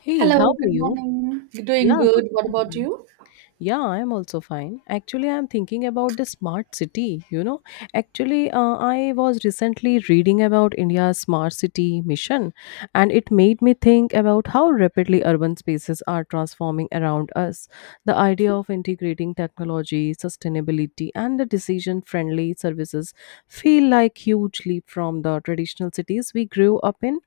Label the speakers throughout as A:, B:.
A: Hey,
B: Hello,
A: how are
B: good
A: you?
B: morning. Doing
A: Yeah, good
B: good. What about
A: morning.
B: you?
A: Yeah, I'm also fine. Actually, I'm thinking about the smart city. Actually, I was recently reading about India's smart city mission, and it made me think about how rapidly urban spaces are transforming around us. The idea of integrating technology, sustainability, and the decision-friendly services feel like huge leap from the traditional cities we grew up in.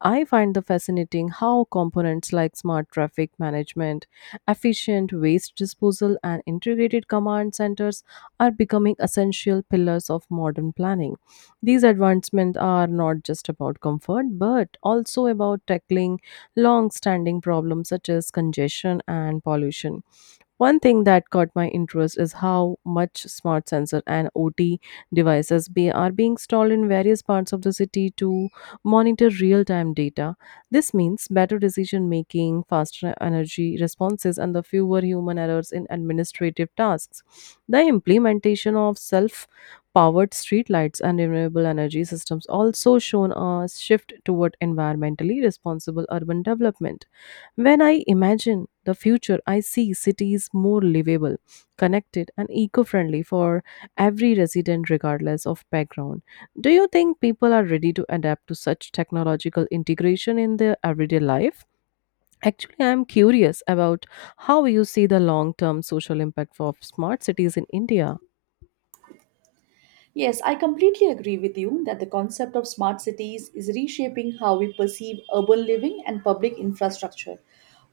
A: I find the fascinating how components like smart traffic management, efficient waste disposal, and integrated command centers are becoming essential pillars of modern planning. These advancements are not just about comfort, but also about tackling long standing problems such as congestion and pollution. One thing that caught my interest is how much smart sensor and OT devices are being installed in various parts of the city to monitor real time data. This means better decision making, faster energy responses, and the fewer human errors in administrative tasks. The implementation of self powered streetlights and renewable energy systems also shown a shift toward environmentally responsible urban development. When I imagine the future, I see cities more livable, connected, and eco friendly for every resident, regardless of background. Do you think people are ready to adapt to such technological integration in their everyday life? Actually, I am curious about how you see the long term social impact of smart cities in India.
B: Yes, I completely agree with you that the concept of smart cities is reshaping how we perceive urban living and public infrastructure.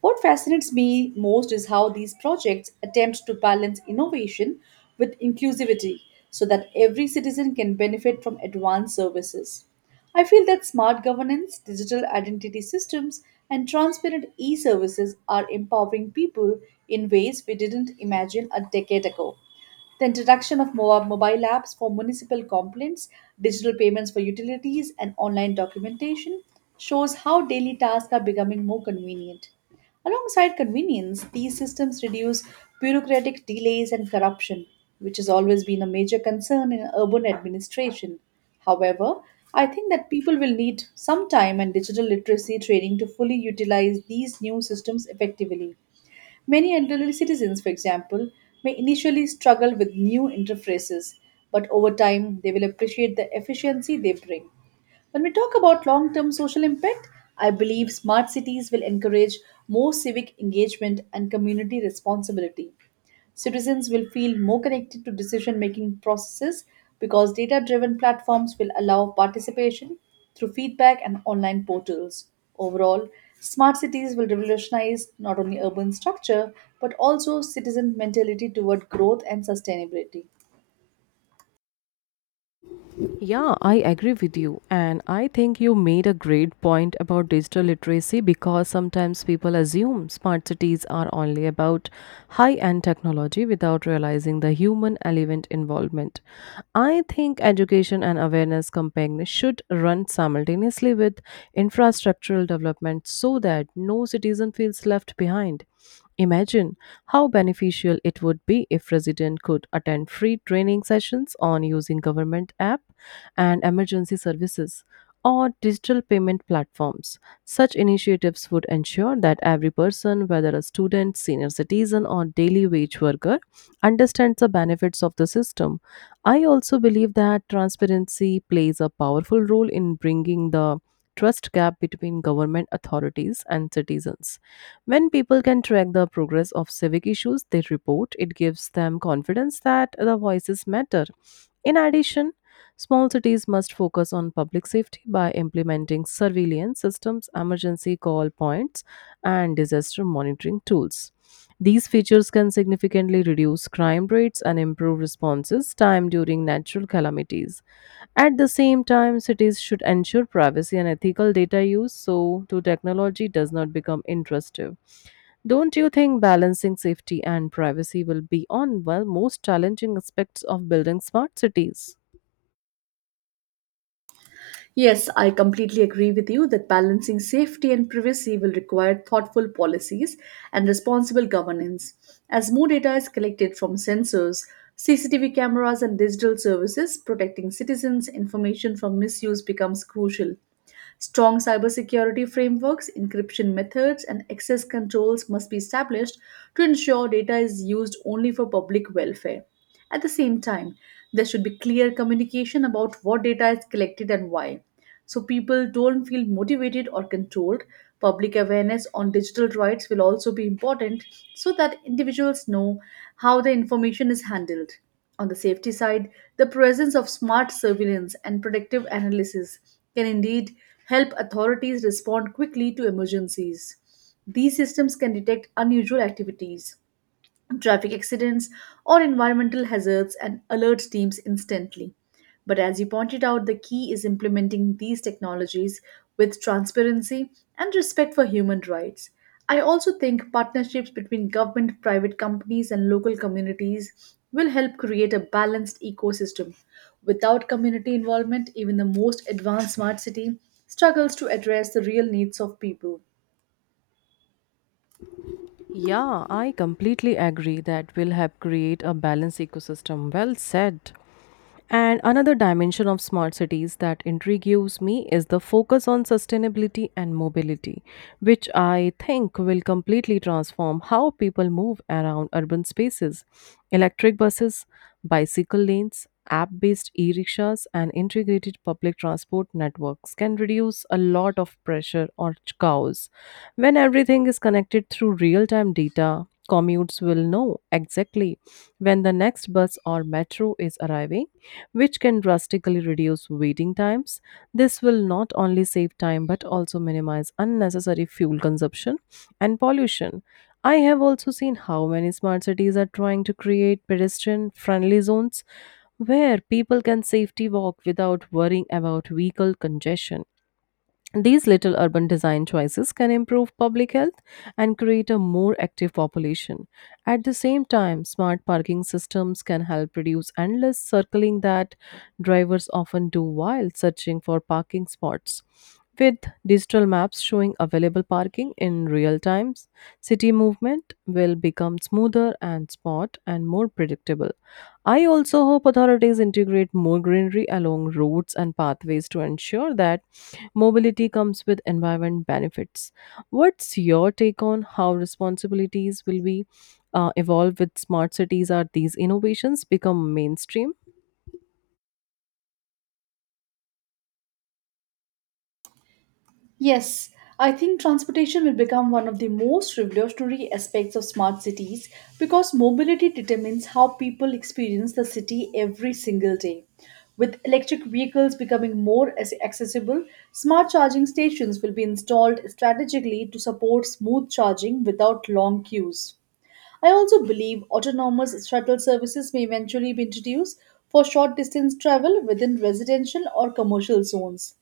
B: What fascinates me most is how these projects attempt to balance innovation with inclusivity so that every citizen can benefit from advanced services. I feel that smart governance, digital identity systems, and transparent e services are empowering people in ways we didn't imagine a decade ago. The introduction of mobile apps for municipal complaints, digital payments for utilities, and online documentation shows how daily tasks are becoming more convenient. Alongside convenience, these systems reduce bureaucratic delays and corruption, which has always been a major concern in urban administration. However, I think that people will need some time and digital literacy training to fully utilize these new systems effectively. Many elderly citizens, for example, may initially struggle with new interfaces, but over time they will appreciate the efficiency they bring. When we talk about long term social impact, I believe smart cities will encourage more civic engagement and community responsibility. Citizens will feel more connected to decision making processes because data driven platforms will allow participation through feedback and online portals. Overall, smart cities will revolutionize not only urban structure but also citizen mentality toward growth and sustainability.
A: Yeah, I agree with you. And I think you made a great point about digital literacy because sometimes people assume smart cities are only about high end technology without realizing the human element involvement. I think education and awareness campaigns should run simultaneously with infrastructural development so that no citizen feels left behind. Imagine how beneficial it would be if resident could attend free training sessions on using government app and emergency services or digital payment platforms. Such initiatives would ensure that every person, whether a student, senior citizen, or daily wage worker, understands the benefits of the system. I also believe that transparency plays a powerful role in bringing the trust gap between government authorities and citizens. When people can track the progress of civic issues they report, it gives them confidence that the voices matter. In addition, small cities must focus on public safety by implementing surveillance systems, emergency call points, and disaster monitoring tools. These features can significantly reduce crime rates and improve responses time during natural calamities. At the same time, cities should ensure privacy and ethical data use so to technology does not become intrusive. Don't you think balancing safety and privacy will be on most challenging aspects of building smart cities?
B: Yes, I completely agree with you that balancing safety and privacy will require thoughtful policies and responsible governance. As more data is collected from sensors, CCTV cameras, and digital services, protecting citizens' information from misuse becomes crucial. Strong cybersecurity frameworks, encryption methods, and access controls must be established to ensure data is used only for public welfare. At the same time, there should be clear communication about what data is collected and why, so people don't feel motivated or controlled. Public awareness on digital rights will also be important so that individuals know how the information is handled. On the safety side, the presence of smart surveillance and predictive analysis can indeed help authorities respond quickly to emergencies. These systems can detect unusual activities, traffic accidents, or environmental hazards and alert teams instantly. But as you pointed out, the key is implementing these technologies with transparency and respect for human rights. I also think partnerships between government, private companies, and local communities will help create a balanced ecosystem. Without community involvement, even the most advanced smart city struggles to address the real needs of people.
A: Yeah, I completely agree that will help create a balanced ecosystem. Well said. And another dimension of smart cities that intrigues me is the focus on sustainability and mobility, which I think will completely transform how people move around urban spaces. Electric buses, bicycle lanes, app based e rickshaws, and integrated public transport networks can reduce a lot of pressure on cows. When everything is connected through real time data, commutes will know exactly when the next bus or metro is arriving which can drastically reduce waiting times. This will not only save time but also minimize unnecessary fuel consumption and pollution. I have also seen how many smart cities are trying to create pedestrian friendly zones where people can safely walk without worrying about vehicle congestion. These little urban design choices can improve public health and create a more active population. At the same time, smart parking systems can help reduce endless circling that drivers often do while searching for parking spots. With digital maps showing available parking in real time, city movement will become smoother and spot and more predictable. I also hope authorities integrate more greenery along roads and pathways to ensure that mobility comes with environment benefits. What's your take on how responsibilities will be evolved with smart cities? Are these innovations become mainstream?
B: Yes, I think transportation will become one of the most revolutionary aspects of smart cities because mobility determines how people experience the city every single day. With electric vehicles becoming more accessible, smart charging stations will be installed strategically to support smooth charging without long queues. I also believe autonomous shuttle services may eventually be introduced for short distance travel within residential or commercial zones.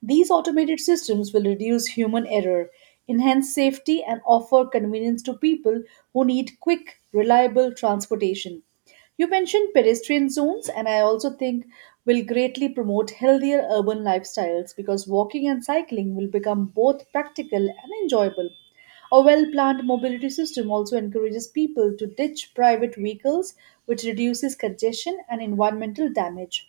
B: These automated systems will reduce human error, enhance safety, and offer convenience to people who need quick, reliable transportation. You mentioned pedestrian zones, and I also think will greatly promote healthier urban lifestyles because walking and cycling will become both practical and enjoyable. A well planned mobility system also encourages people to ditch private vehicles, which reduces congestion and environmental damage.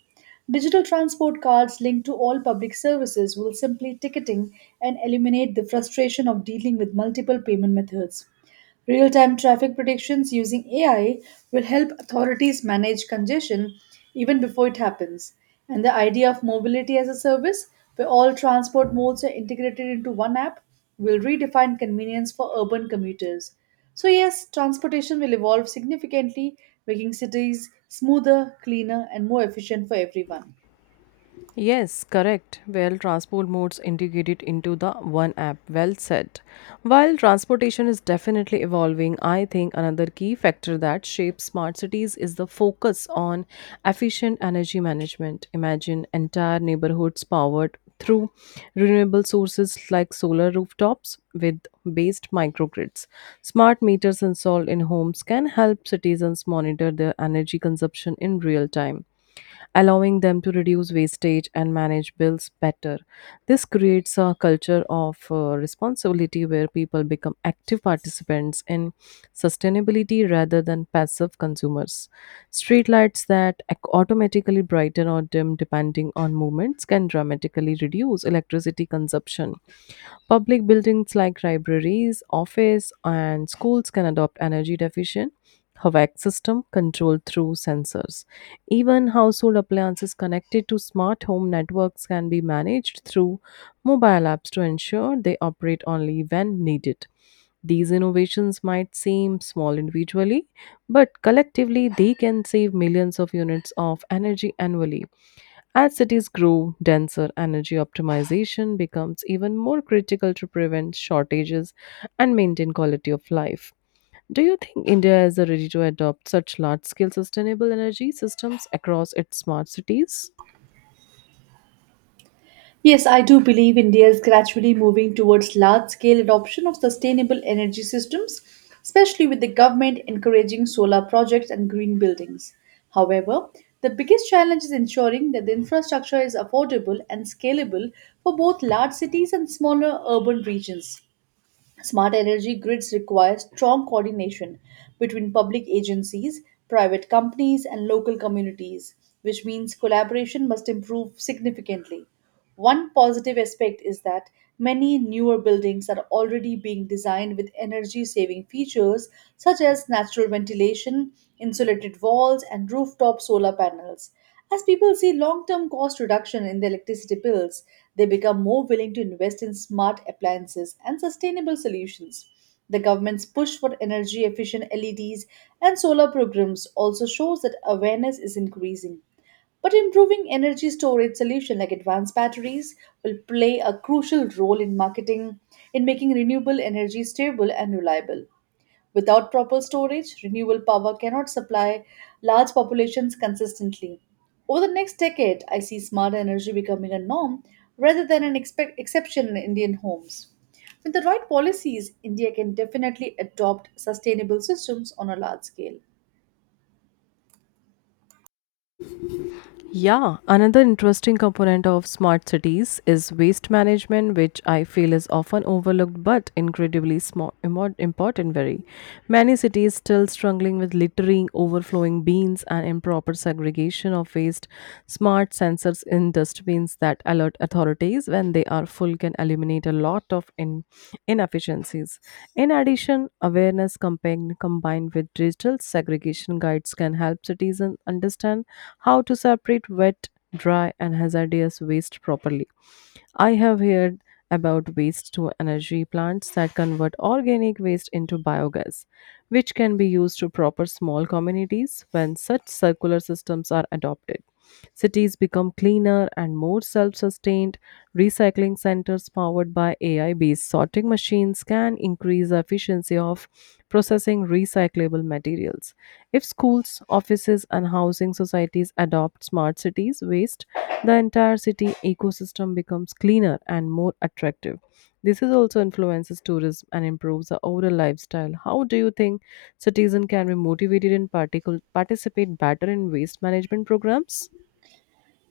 B: Digital transport cards linked to all public services will simply ticketing and eliminate the frustration of dealing with multiple payment methods. Real time traffic predictions using AI will help authorities manage congestion even before it happens. And the idea of mobility as a service, where all transport modes are integrated into one app, will redefine convenience for urban commuters. So, yes, transportation will evolve significantly, making cities smoother, cleaner, and more efficient for everyone.
A: Yes, correct. Well, transport modes integrated into the one app. Well said. While transportation is definitely evolving, I think another key factor that shapes smart cities is the focus on efficient energy management. Imagine entire neighborhoods powered through renewable sources like solar rooftops with based microgrids. Smart meters installed in homes can help citizens monitor their energy consumption in real time allowing them to reduce wastage and manage bills better. This creates a culture of responsibility where people become active participants in sustainability rather than passive consumers. Streetlights that automatically brighten or dim depending on movements can dramatically reduce electricity consumption. Public buildings like libraries, office, and schools can adopt energy efficient HVAC system controlled through sensors. Even household appliances connected to smart home networks can be managed through mobile apps to ensure they operate only when needed. These innovations might seem small individually, but collectively they can save millions of units of energy annually. As cities grow denser, energy optimization becomes even more critical to prevent shortages and maintain quality of life. Do you think India is ready to adopt such large scale sustainable energy systems across its smart cities?
B: Yes, I do believe India is gradually moving towards large scale adoption of sustainable energy systems, especially with the government encouraging solar projects and green buildings. However, the biggest challenge is ensuring that the infrastructure is affordable and scalable for both large cities and smaller urban regions. Smart energy grids require strong coordination between public agencies, private companies, and local communities, which means collaboration must improve significantly. One positive aspect is that many newer buildings are already being designed with energy saving features such as natural ventilation, insulated walls, and rooftop solar panels. As people see long term cost reduction in their electricity bills, they become more willing to invest in smart appliances and sustainable solutions. The government's push for energy efficient LEDs and solar programs also shows that awareness is increasing. But improving energy storage solutions like advanced batteries will play a crucial role in marketing, in making renewable energy stable and reliable. Without proper storage, renewable power cannot supply large populations consistently. Over the next decade, I see smart energy becoming a norm rather than an exception in Indian homes. With the right policies, India can definitely adopt sustainable systems on a large scale.
A: Yeah, another interesting component of smart cities is waste management, which I feel is often overlooked but incredibly important. Very many cities still struggling with littering, overflowing bins, and improper segregation of waste. Smart sensors in dustbins that alert authorities when they are full can eliminate a lot of inefficiencies. In addition, awareness combined with digital segregation guides can help citizens understand how to separate wet, dry, and hazardous waste properly. I have heard about waste to energy plants that convert organic waste into biogas which can be used to proper small communities when such circular systems are adopted. Cities become cleaner and more self sustained. Recycling centers powered by AI based sorting machines can increase the efficiency of processing recyclable materials. If schools, offices, and housing societies adopt smart cities waste, the entire city ecosystem becomes cleaner and more attractive. This is also influences tourism and improves the overall lifestyle. How do you think citizens can be motivated and particle participate better in waste management programs?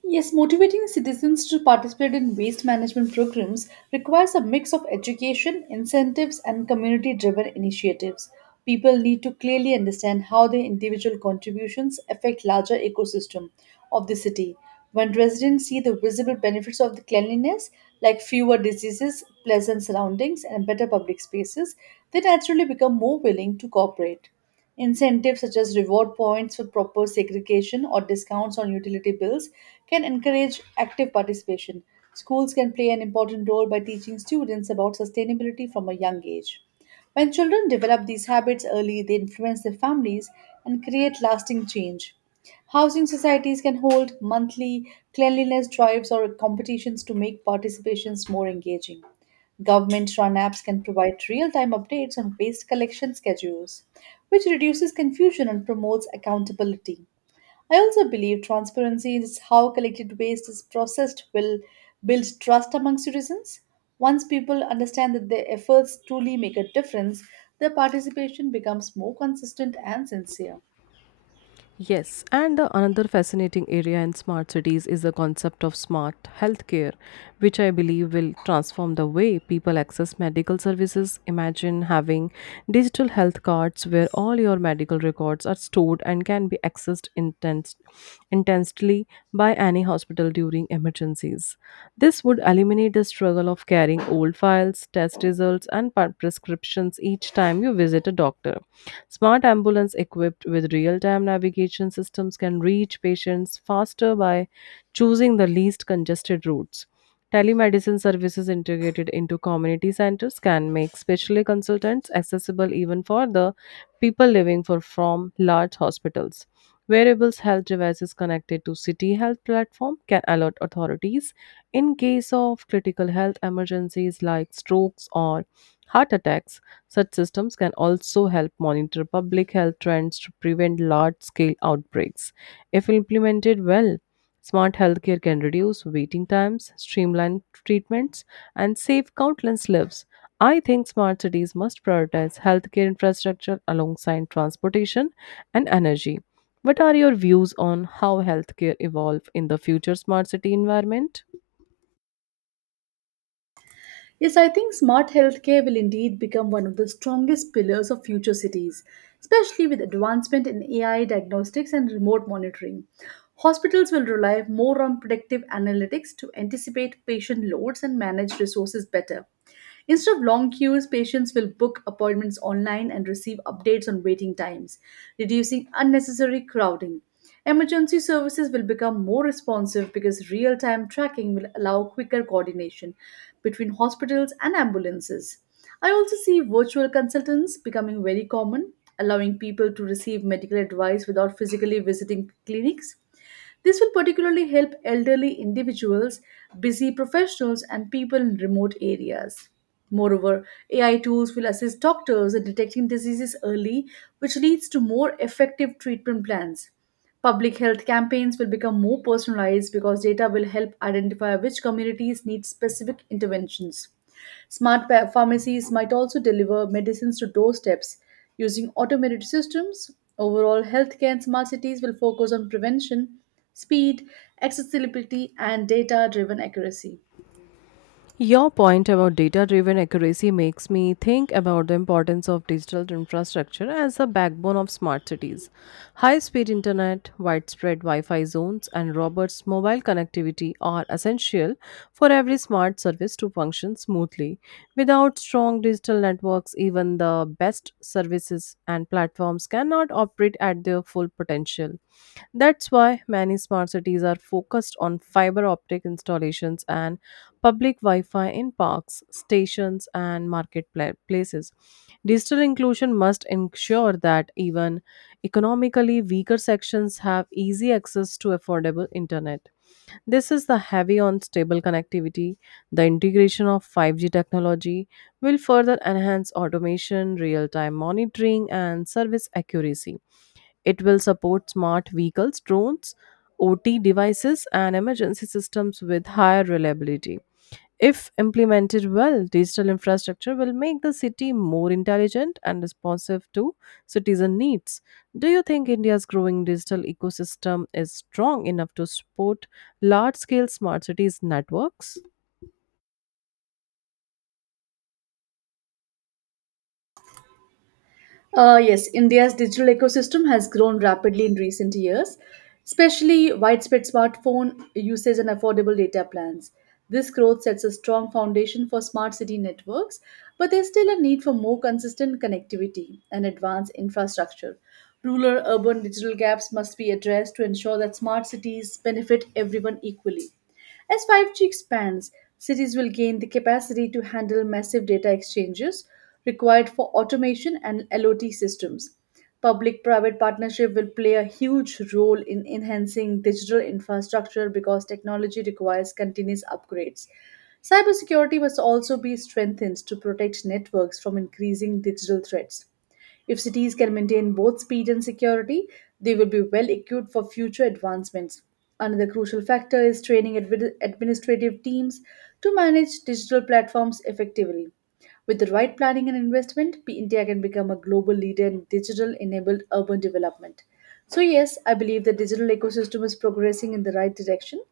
B: Yes, motivating citizens to participate in waste management programs requires a mix of education, incentives, and community driven initiatives. People need to clearly understand how their individual contributions affect larger ecosystem of the city. When residents see the visible benefits of the cleanliness, like fewer diseases, pleasant surroundings, and better public spaces, they naturally become more willing to cooperate. Incentives such as reward points for proper segregation or discounts on utility bills can encourage active participation. Schools can play an important role by teaching students about sustainability from a young age. When children develop these habits early, they influence their families and create lasting change. Housing societies can hold monthly cleanliness drives or competitions to make participations more engaging. Government run apps can provide real time updates on waste collection schedules, which reduces confusion and promotes accountability. I also believe transparency is how collected waste is processed will build trust among citizens. Once people understand that their efforts truly make a difference, their participation becomes more consistent and sincere.
A: Yes, and the another fascinating area in smart cities is the concept of smart healthcare, which I believe will transform the way people access medical services. Imagine having digital health cards where all your medical records are stored and can be accessed intensely by any hospital during emergencies. This would eliminate the struggle of carrying old files, test results, and prescriptions each time you visit a doctor. Smart ambulance equipped with real-time navigation systems can reach patients faster by choosing the least congested routes. Telemedicine services integrated into community centers can make specialty consultants accessible even for the people living from large hospitals. Wearables health devices connected to City Health platform can alert authorities in case of critical health emergencies like strokes or heart attacks. Such systems can also help monitor public health trends to prevent large scale outbreaks. If implemented well, smart healthcare can reduce waiting times, streamline treatments, and save countless lives. I think smart cities must prioritize healthcare infrastructure alongside transportation and energy. What are your views on how healthcare evolve in the future smart city environment?
B: Yes, I think smart healthcare will indeed become one of the strongest pillars of future cities, especially with advancement in AI diagnostics and remote monitoring. Hospitals will rely more on predictive analytics to anticipate patient loads and manage resources better. Instead of long queues, patients will book appointments online and receive updates on waiting times, reducing unnecessary crowding. Emergency services will become more responsive because real time tracking will allow quicker coordination between hospitals and ambulances. I also see virtual consultants becoming very common, allowing people to receive medical advice without physically visiting clinics. This will particularly help elderly individuals, busy professionals, and people in remote areas. Moreover, AI tools will assist doctors in detecting diseases early, which leads to more effective treatment plans. Public health campaigns will become more personalized because data will help identify which communities need specific interventions. Smart pharmacies might also deliver medicines to doorsteps using automated systems. Overall, healthcare in smart cities will focus on prevention, speed, accessibility, and data driven accuracy.
A: Your point about data driven accuracy makes me think about the importance of digital infrastructure as the backbone of smart cities. High speed internet, widespread Wi Fi zones, and Robert's mobile connectivity are essential for every smart service to function smoothly. Without strong digital networks, even the best services and platforms cannot operate at their full potential. That's why many smart cities are focused on fiber optic installations and public Wi-Fi in parks, stations, and marketplaces. Digital inclusion must ensure that even economically weaker sections have easy access to affordable internet. This is the heavy on stable connectivity. The integration of 5G technology will further enhance automation, real-time monitoring, and service accuracy. It will support smart vehicles, drones, OT devices, and emergency systems with higher reliability. If implemented well, digital infrastructure will make the city more intelligent and responsive to citizen needs. Do you think India's growing digital ecosystem is strong enough to support large scale smart cities networks?
B: Yes, India's digital ecosystem has grown rapidly in recent years, especially widespread smartphone usage and affordable data plans. This growth sets a strong foundation for smart city networks, but there's still a need for more consistent connectivity and advanced infrastructure. Rural urban digital gaps must be addressed to ensure that smart cities benefit everyone equally. As 5G expands, cities will gain the capacity to handle massive data exchanges required for automation and LOT systems. Public private partnership will play a huge role in enhancing digital infrastructure because technology requires continuous upgrades. Cybersecurity must also be strengthened to protect networks from increasing digital threats. If cities can maintain both speed and security, they will be well equipped for future advancements. Another crucial factor is training administrative teams to manage digital platforms effectively. With the right planning and investment, India can become a global leader in digital enabled urban development. So, yes, I believe the digital ecosystem is progressing in the right direction,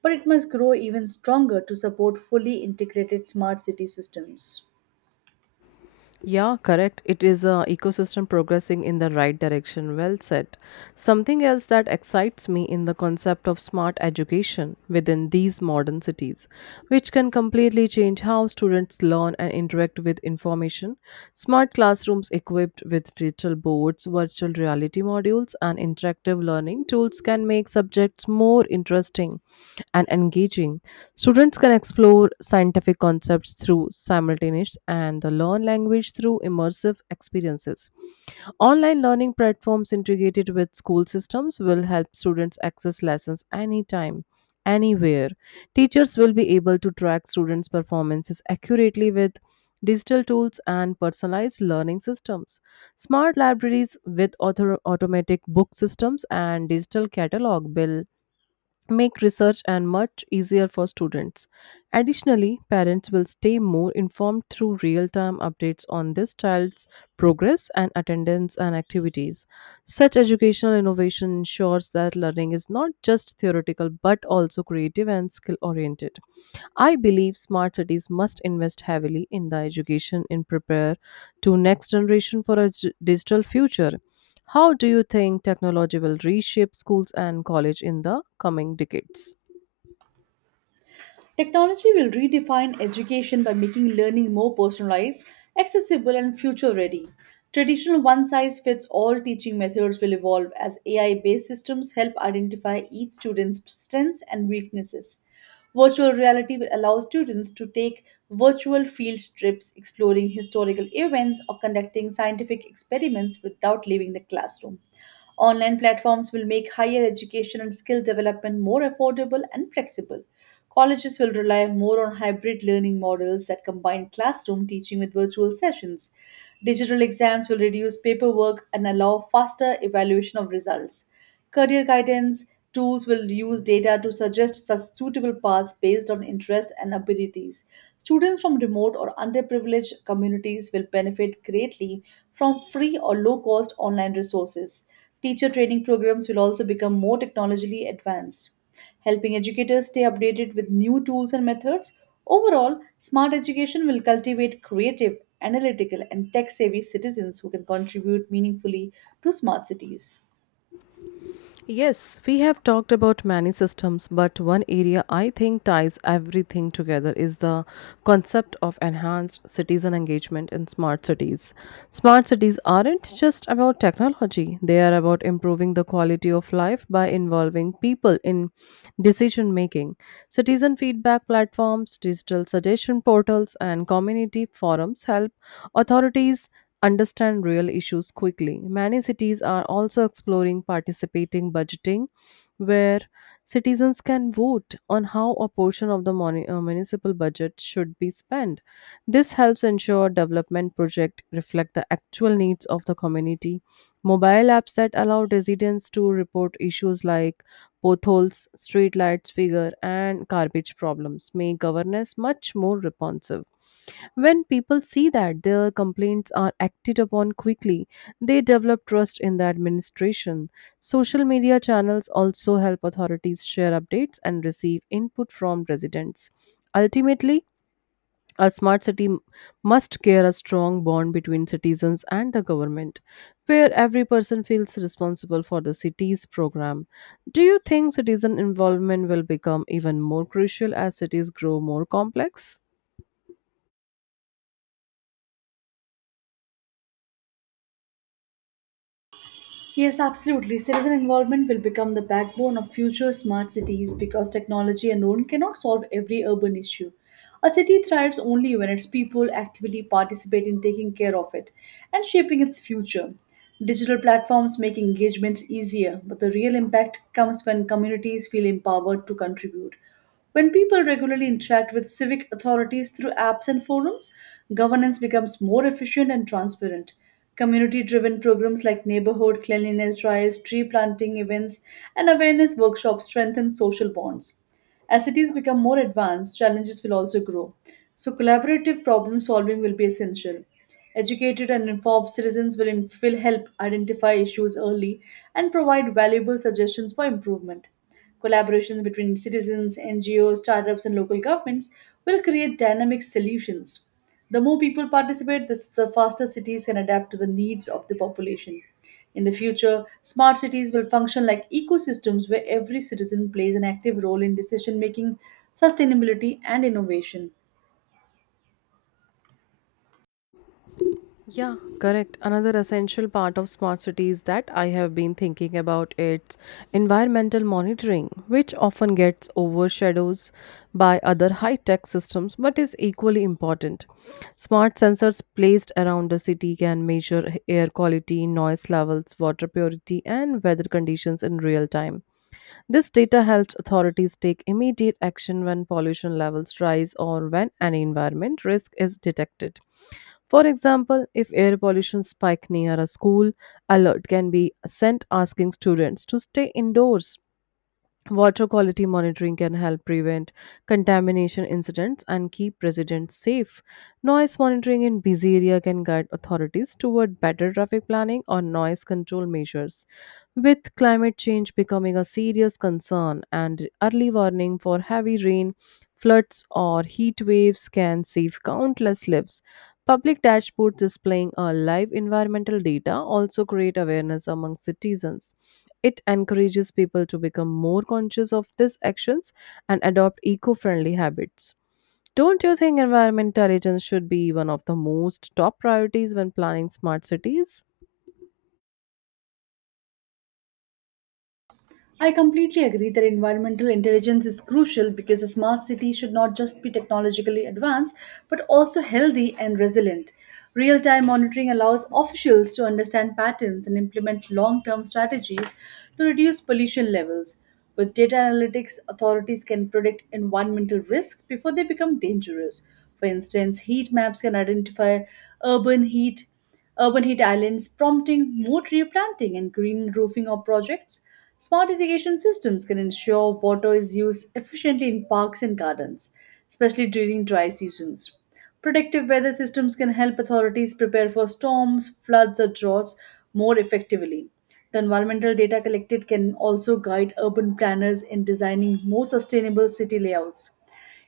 B: but it must grow even stronger to support fully integrated smart city systems.
A: Yeah, correct. It is a ecosystem progressing in the right direction. Well said. Something else that excites me in the concept of smart education within these modern cities, which can completely change how students learn and interact with information. Smart classrooms equipped with digital boards, virtual reality models modules and interactive learning tools can make subjects more interesting and engaging. Students can explore scientific concepts through simultaneous and the learn language through immersive experiences. Online learning platforms integrated with school systems will help students access lessons anytime, anywhere. Teachers will be able to track students' performances accurately with digital tools and personalized learning systems. Smart libraries with automatic book systems and digital catalog will make research and much easier for students. Additionally, parents will stay more informed through real-time updates on this child's progress and attendance and activities. Such educational innovation ensures that learning is not just theoretical but also creative and skill-oriented. I believe smart cities must invest heavily in the education and prepare to next generation for a digital future. How do you think technology will reshape schools and college in the coming decades?
B: Technology will redefine education by making learning more personalized, accessible, and future ready. Traditional one size fits all teaching methods will evolve as AI based systems help identify each student's strengths and weaknesses. Virtual reality will allow students to take virtual field trips exploring historical events or conducting scientific experiments without leaving the classroom. Online platforms will make higher education and skill development more affordable and flexible. Colleges will rely more on hybrid learning models that combine classroom teaching with virtual sessions. Digital exams will reduce paperwork and allow faster evaluation of results. Career guidance tools will use data to suggest suitable paths based on interests and abilities. Students from remote or underprivileged communities will benefit greatly from free or low cost online resources. Teacher training programs will also become more technologically advanced, helping educators stay updated with new tools and methods. Overall, smart education will cultivate creative, analytical, and tech savvy citizens who can contribute meaningfully to smart cities.
A: Yes, we have talked about many systems, but one area I think ties everything together is the concept of enhanced citizen engagement in smart cities. Smart cities aren't just about technology, they are about improving the quality of life by involving people in decision making. Citizen feedback platforms, digital suggestion portals, and community forums help authorities understand real issues quickly. Many cities are also exploring participating budgeting, where citizens can vote on how a portion of the municipal budget should be spent. This helps ensure development projects reflect the actual needs of the community. Mobile apps that allow residents to report issues like potholes, streetlights figure, and garbage problems make governance much more responsive. When people see that their complaints are acted upon quickly, they develop trust in the administration. Social media channels also help authorities share updates and receive input from residents. Ultimately, a smart city must care a strong bond between citizens and the government, where every person feels responsible for the city's program. Do you think citizen involvement will become even more crucial as cities grow more complex?
B: Yes, absolutely. Citizen involvement will become the backbone of future smart cities because technology alone cannot solve every urban issue. A city thrives only when its people actively participate in taking care of it and shaping its future. Digital platforms make engagement easier, but the real impact comes when communities feel empowered to contribute. When people regularly interact with civic authorities through apps and forums, governance becomes more efficient and transparent. Community driven programs like neighborhood cleanliness drives, tree planting events, and awareness workshops strengthen social bonds. As cities become more advanced, challenges will also grow. So, collaborative problem solving will be essential. Educated and informed citizens will, help identify issues early and provide valuable suggestions for improvement. Collaborations between citizens, NGOs, startups, and local governments will create dynamic solutions. The more people participate, the faster cities can adapt to the needs of the population. In the future, smart cities will function like ecosystems where every citizen plays an active role in decision making, sustainability, and innovation.
A: Yeah, correct. Another essential part of smart cities that I have been thinking about is environmental monitoring, which often gets overshadows by other high-tech systems but is equally important. Smart sensors placed around the city can measure air quality, noise levels, water purity, and weather conditions in real time. This data helps authorities take immediate action when pollution levels rise or when an environment risk is detected. For example, if air pollution spike near a school, alert can be sent asking students to stay indoors. Water quality monitoring can help prevent contamination incidents and keep residents safe. Noise monitoring in busy area can guide authorities toward better traffic planning or noise control measures. With climate change becoming a serious concern and early warning for heavy rain, floods or heat waves can save countless lives. Public dashboards displaying our live environmental data also create awareness among citizens. It encourages people to become more conscious of these actions and adopt eco friendly habits. Don't you think environment intelligence should be one of the most top priorities when planning smart cities?
B: I completely agree that environmental intelligence is crucial because a smart city should not just be technologically advanced but also healthy and resilient. Real time monitoring allows officials to understand patterns and implement long term strategies to reduce pollution levels. With data analytics, authorities can predict environmental risk before they become dangerous. For instance, heat maps can identify urban heat urban heat islands prompting more tree planting and green roofing of projects. Smart irrigation systems can ensure water is used efficiently in parks and gardens, especially during dry seasons. Predictive weather systems can help authorities prepare for storms, floods, or droughts more effectively. The environmental data collected can also guide urban planners in designing more sustainable city layouts.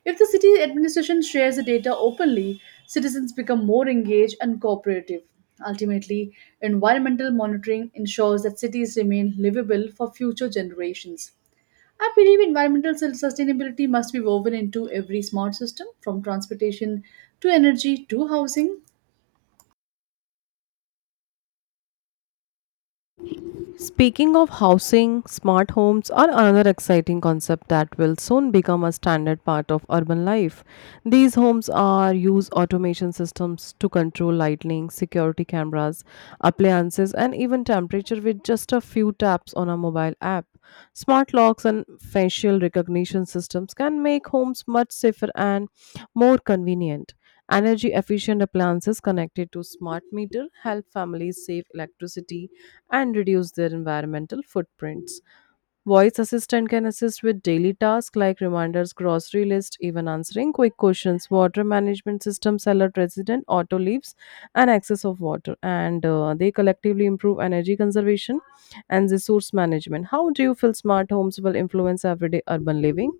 B: If the city administration shares the data openly, citizens become more engaged and cooperative. Ultimately, environmental monitoring ensures that cities remain livable for future generations. I believe environmental sustainability must be woven into every smart system, from transportation to energy to housing.
A: Speaking of housing, smart homes are another exciting concept that will soon become a standard part of urban life. These homes are use automation systems to control lighting, security cameras, appliances, and even temperature with just a few taps on a mobile app. Smart locks and facial recognition systems can make homes much safer and more convenient. Energy efficient appliances connected to smart meter help families save electricity and reduce their environmental footprints. Voice assistant can assist with daily tasks like reminders, grocery list, even answering quick questions. Water management systems alert resident auto leaves and access of water, and they collectively improve energy conservation and resource management. How do you feel smart homes will influence everyday urban living?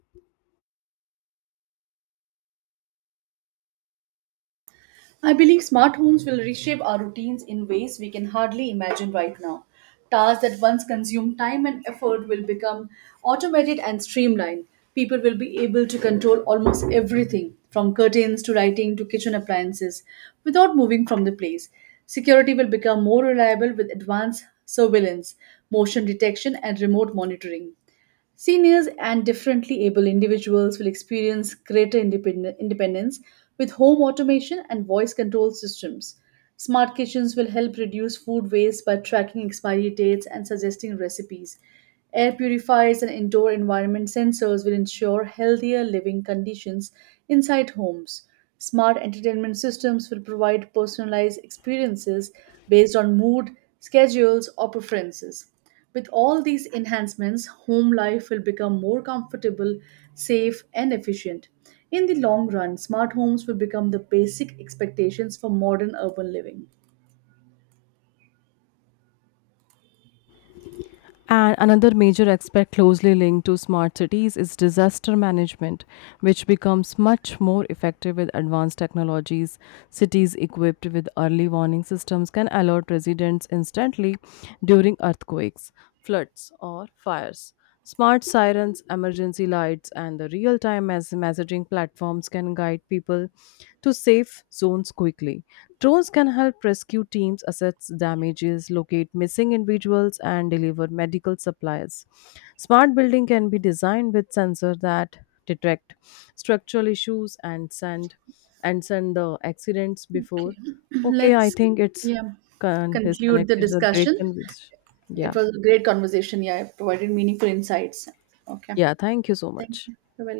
B: I believe smart homes will reshape our routines in ways we can hardly imagine right now. Tasks that once consumed time and effort will become automated and streamlined. People will be able to control almost everything, from curtains to lighting to kitchen appliances, without moving from the place. Security will become more reliable with advanced surveillance, motion detection, and remote monitoring. Seniors and differently able individuals will experience greater independence with home automation and voice control systems. Smart kitchens will help reduce food waste by tracking expiry dates and suggesting recipes. Air purifiers and indoor environment sensors will ensure healthier living conditions inside homes. Smart entertainment systems will provide personalized experiences based on mood, schedules, or preferences. With all these enhancements, home life will become more comfortable, safe, and efficient. In the long run, smart homes will become the basic expectations for modern urban living.
A: And another major aspect closely linked to smart cities is disaster management, which becomes much more effective with advanced technologies. Cities equipped with early warning systems can alert residents instantly during earthquakes, floods, or fires. Smart sirens, emergency lights, and the real time messaging platforms can guide people to safe zones quickly. Drones can help rescue teams assess damages, locate missing individuals, and deliver medical supplies. Smart building can be designed with sensors that detect structural issues and send the accidents
B: Okay,
A: before. Okay, I
B: let's,
A: think it's
B: yeah, conclude the
A: disconnected. It's a great
B: discussion.
A: conversation. Yeah.
B: It was a great conversation. Yeah, it provided meaningful insights. Okay,
A: Yeah. Thank you so
B: thank
A: much.
B: you. Bye-bye.